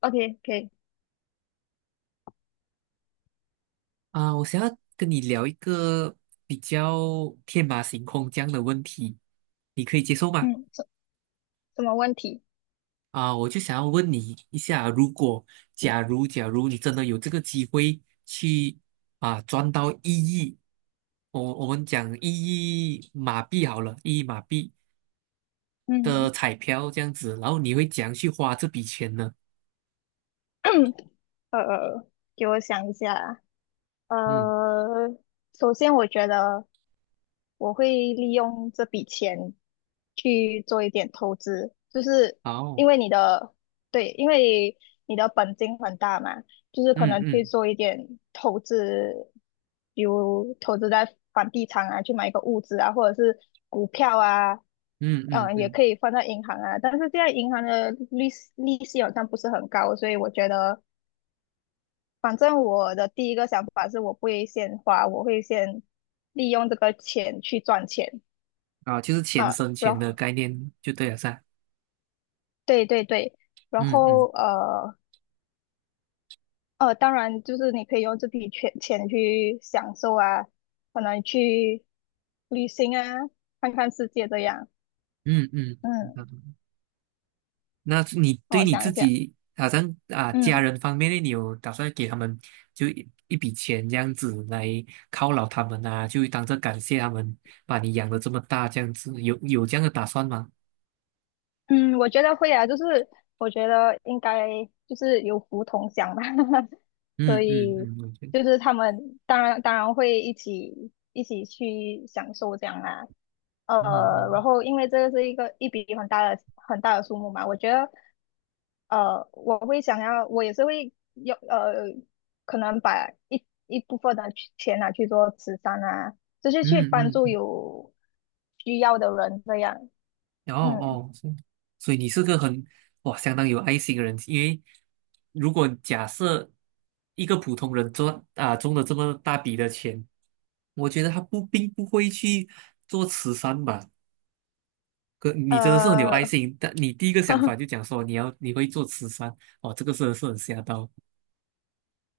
OK，可以，啊，我想要跟你聊一个比较天马行空这样的问题，你可以接受吗？嗯，什么问题？啊，我就想要问你一下，如果假如你真的有这个机会去啊赚到一亿，我们讲一亿马币好了，一亿马币的嗯，彩票这样子，然后你会怎样去花这笔钱呢？呃，给我想一下。呃，嗯，首先我觉得我会利用这笔钱去做一点投资，就是好，因为你的，对，因为你的本金很大嘛，就是可嗯能去嗯做一点投资，比如投资在房地产啊，去买一个物资啊，或者是股票啊，嗯嗯嗯，也嗯，可以放在银行啊，但是现在银行的利息好像不是很高，所以我觉得，反正我的第一个想法是我不会先花，我会先利用这个钱去赚钱。啊，就是钱啊，生然钱的后概念就对了噻，对对对，然嗯后嗯当然就是你可以用这笔钱去享受啊，可能去旅行啊，看看世界这样。嗯嗯。嗯，那你对我你想自一想，己，好像啊家嗯人方面呢，你有打算给他们就一笔钱这样子来犒劳他们啊，就当着感谢他们把你养的这么大这样子，有这样的打算吗？嗯，我觉得会啊，就是我觉得应该就是有福同享吧，所嗯嗯以嗯，我觉得，就是他们当然会一起去享受这样啦。嗯然嗯后因为这个是一个一笔很大的数目嘛，我觉得我会想要，我也是会有可能把一部分的去钱拿去做慈善啊，就是去嗯帮助嗯，有需要的人这样。嗯哦嗯，哦，是。所以你是个很哇相当有爱心的人，因为如果假设一个普通人中了这么大笔的钱，我觉得他不并不会去做慈善吧，哥，你真的是很有爱呃，心。但你第一个想法 就讲说你会做慈善，哦，这个真的是很吓到。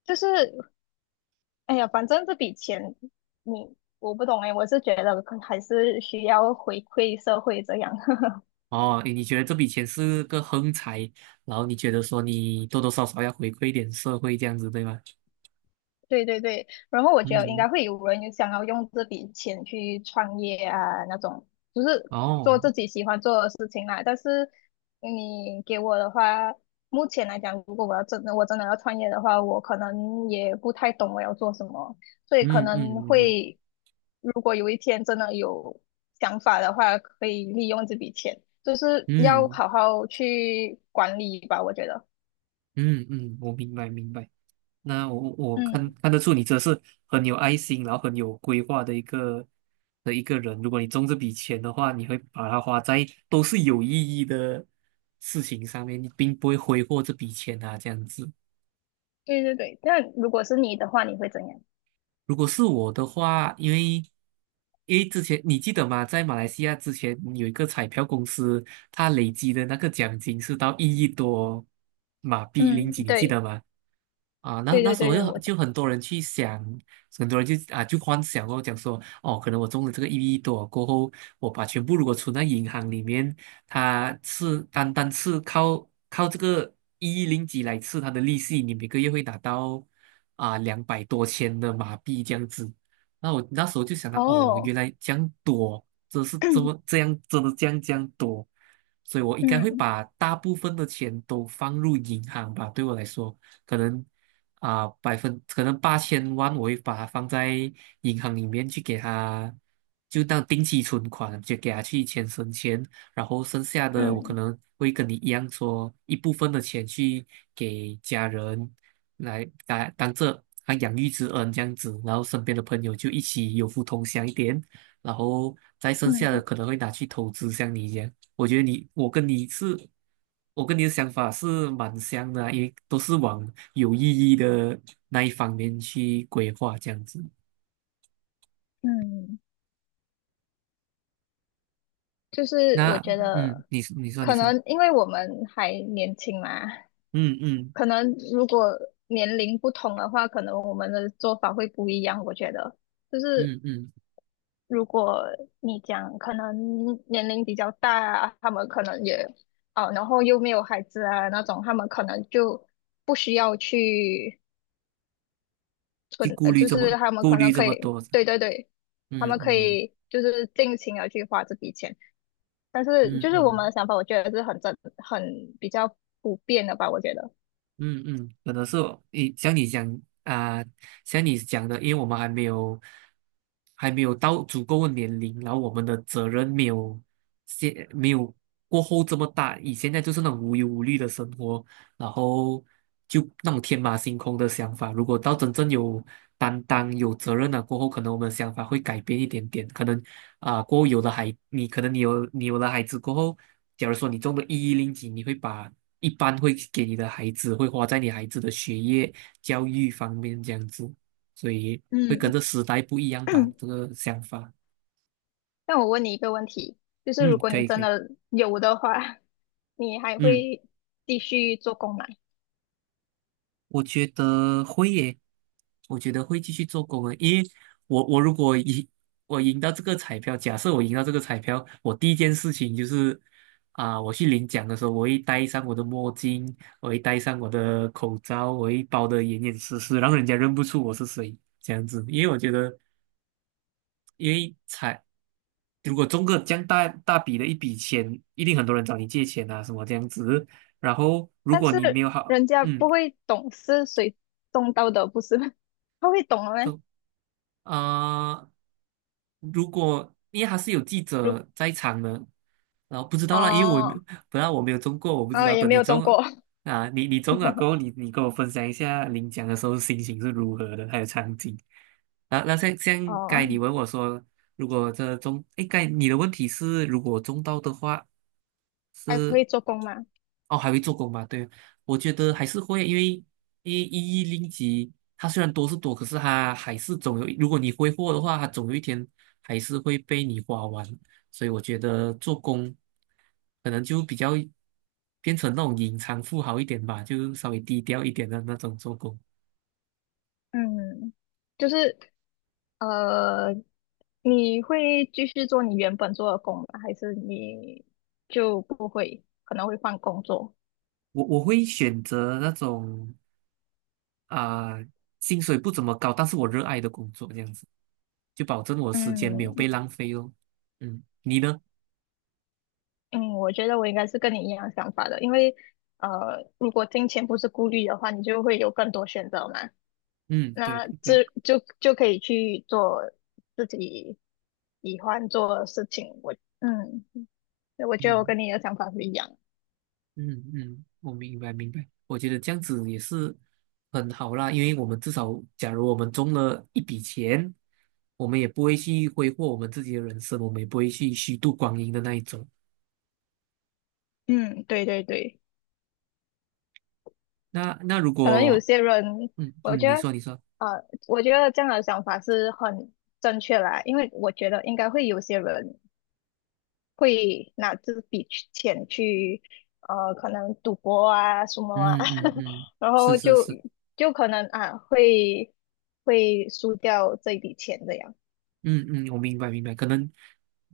就是哎呀，反正这笔钱你我不懂哎，我是觉得可还是需要回馈社会这样。哦，你觉得这笔钱是个横财，然后你觉得说你多多少少要回馈一点社会这样子，对吗？对对对，然后我觉得应嗯，该会有人有想要用这笔钱去创业啊，那种就是做哦，自己喜欢做的事情啦。但是你给我的话，目前来讲，如果我真的要创业的话，我可能也不太懂我要做什么，所以可嗯能嗯嗯会，如果有一天真的有想法的话，可以利用这笔钱，就是要嗯好好去管理吧，我觉得。嗯嗯，我明白明白。那我看嗯，看得出你这是很有爱心，然后很有规划的一个人。如果你中这笔钱的话，你会把它花在都是有意义的事情上面，你并不会挥霍这笔钱啊，这样子。对对对。那如果是你的话，你会怎样？如果是我的话，因为之前你记得吗？在马来西亚之前有一个彩票公司，它累积的那个奖金是到一亿多马币零嗯，几，你记得对，吗？啊，那对那对时对候对，就我就很多人去想，很多人就啊就幻想哦，讲说哦，可能我中了这个一亿多过后，我把全部如果存在银行里面，它是单单是靠这个1亿零几来吃它的利息，你每个月会拿到啊两百多千的马币这样子。那我那时候就想到哦，原哦，来这样多，真是这么这样，真的这样多，所以我应该会嗯把大部分的钱都放入银行吧，对我来说。可能啊、可能8000万，我会把它放在银行里面去给他，就当定期存款，就给他去钱生钱，然后剩下的我可嗯能会跟你一样说，一部分的钱去给家人来当这啊养育之恩这样子，然后身边的朋友就一起有福同享一点，然后再剩下的嗯可能会拿去投资，像你一样。我觉得你，我跟你是，我跟你的想法是蛮像的也都是往有意义的那一方面去规划这样子。嗯，就是我那，觉嗯，得你说你可说，能因为我们还年轻嘛，嗯嗯可能如果年龄不同的话，可能我们的做法会不一样。我觉得就是嗯嗯，如果你讲可能年龄比较大啊，他们可能也哦，然后又没有孩子啊那种，他们可能就不需要去。去存，顾虑就这是么他们顾可虑能这可么以，多，对对对，他嗯们可嗯以就是尽情的去花这笔钱，但是嗯就是我们嗯。的想法，我觉得是很正，很比较普遍的吧，我觉得，嗯嗯，可能是哦你像你讲啊、像你讲的，因为我们还没有到足够的年龄，然后我们的责任没有过后这么大。以现在就是那种无忧无虑的生活，然后就那种天马行空的想法。如果到真正有担当、有责任了过后，可能我们的想法会改变一点点。可能啊、过后有了孩，你可能你有了孩子过后，假如说你中了一零几，你会把一般会给你的孩子，会花在你孩子的学业、教育方面这样子，所以会跟嗯，着时代不一样吧，这个想法。那我问你一个问题，就是如嗯，果可你以可真以，的有的话，你还嗯，会继续做工吗？我觉得会耶，我觉得会继续做工的，因为我如果赢，我赢到这个彩票，假设我赢到这个彩票，我第一件事情就是啊、我去领奖的时候，我会戴上我的墨镜，我会戴上我的口罩，我会包得严严实实，让人家认不出我是谁，这样子，因为我觉得因为才如果中个这样大笔的一笔钱，一定很多人找你借钱啊，什么这样子。然后如但果你没是有好，人家嗯，不会懂是谁种到的，不是吗 他会懂的吗？中啊、如果因为他是有记如者在场的，然后不知道啦，因为我也没有哦，本来我没有中过，我不然知后道。也等没你有种中过，啊，你中了过后，你跟我分享一下领奖的时候心情是如何的，还有场景。啊，那像该哦，你问我说，如果这中，哎，该你的问题是，如果中到的话还是会做工吗？哦，还会做工吗？对，我觉得还是会，因为一零级。它虽然多是多，可是它还是总有，如果你挥霍的话，它总有一天还是会被你花完。所以我觉得做工可能就比较变成那种隐藏富豪一点吧，就稍微低调一点的那种做工。嗯，就是呃，你会继续做你原本做的工吗？还是你就不会，可能会换工作？我会选择那种啊、薪水不怎么高，但是我热爱的工作，这样子就保证我时间没有嗯被浪费哦。嗯，你呢？嗯，我觉得我应该是跟你一样想法的，因为如果金钱不是顾虑的话，你就会有更多选择嘛。嗯，对那对对，这就就可以去做自己喜欢做的事情。我嗯，我觉得我嗯。跟你的想法不一样。嗯嗯，我明白明白，我觉得这样子也是很好啦，因为我们至少，假如我们中了一笔钱，我们也不会去挥霍我们自己的人生，我们也不会去虚度光阴的那一种。嗯，对对对。那那如可能有果，些人，嗯我嗯，觉你得，说你说，呃，我觉得这样的想法是很正确啦，因为我觉得应该会有些人会拿这笔去钱去，可能赌博啊什么啊，嗯嗯 嗯，然是后是就是。就可能啊会会输掉这笔钱这样，嗯嗯，我明白明白，可能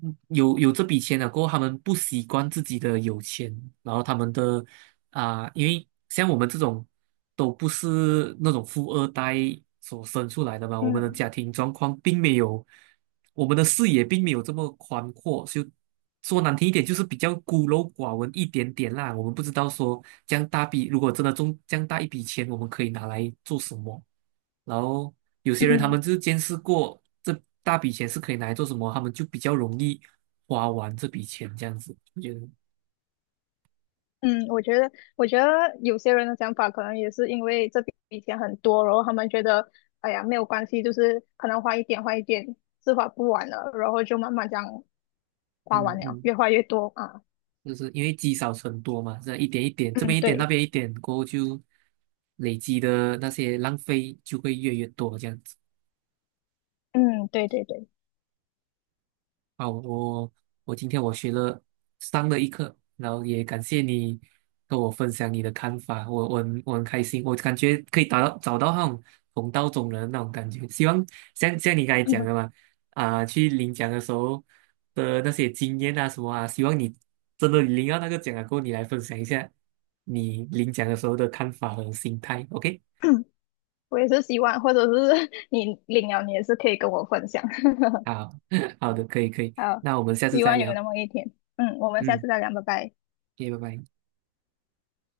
嗯有这笔钱了过后，他们不习惯自己的有钱，然后他们的啊、因为像我们这种都不是那种富二代所生出来的嘛，我们的嗯。家庭状况并没有，我们的视野并没有这么宽阔，就说难听一点，就是比较孤陋寡闻一点点啦。我们不知道说这样大笔，如果真的中这样大一笔钱，我们可以拿来做什么。然后有些人他嗯。们就是见识过这大笔钱是可以拿来做什么，他们就比较容易花完这笔钱这样子。我觉得，嗯，我觉得，我觉得有些人的想法可能也是因为这笔钱很多，然后他们觉得，哎呀，没有关系，就是可能花一点，是花不完了，然后就慢慢这样花嗯完了，嗯，越花越多啊。就是因为积少成多嘛，这样一点一点，这嗯，边一点，那对，边一点，过后就累积的那些浪费就会越来越多这样子。嗯，对对对，好，我今天上了一课，然后也感谢你跟我分享你的看法，我很开心，我感觉可以达到找到那种同道中人的那种感觉。希望像你刚才讲的嘛，啊、去领奖的时候的那些经验啊什么啊，希望你真的领到那个奖了过后，你来分享一下你领奖的时候的看法和心态。OK，我也是希望，或者是 你领了，你也是可以跟我分享。好 好的，可以可以，好，那我们下次希再望有聊，那么一天。嗯，我们下嗯次再聊，拜拜。，OK，拜拜。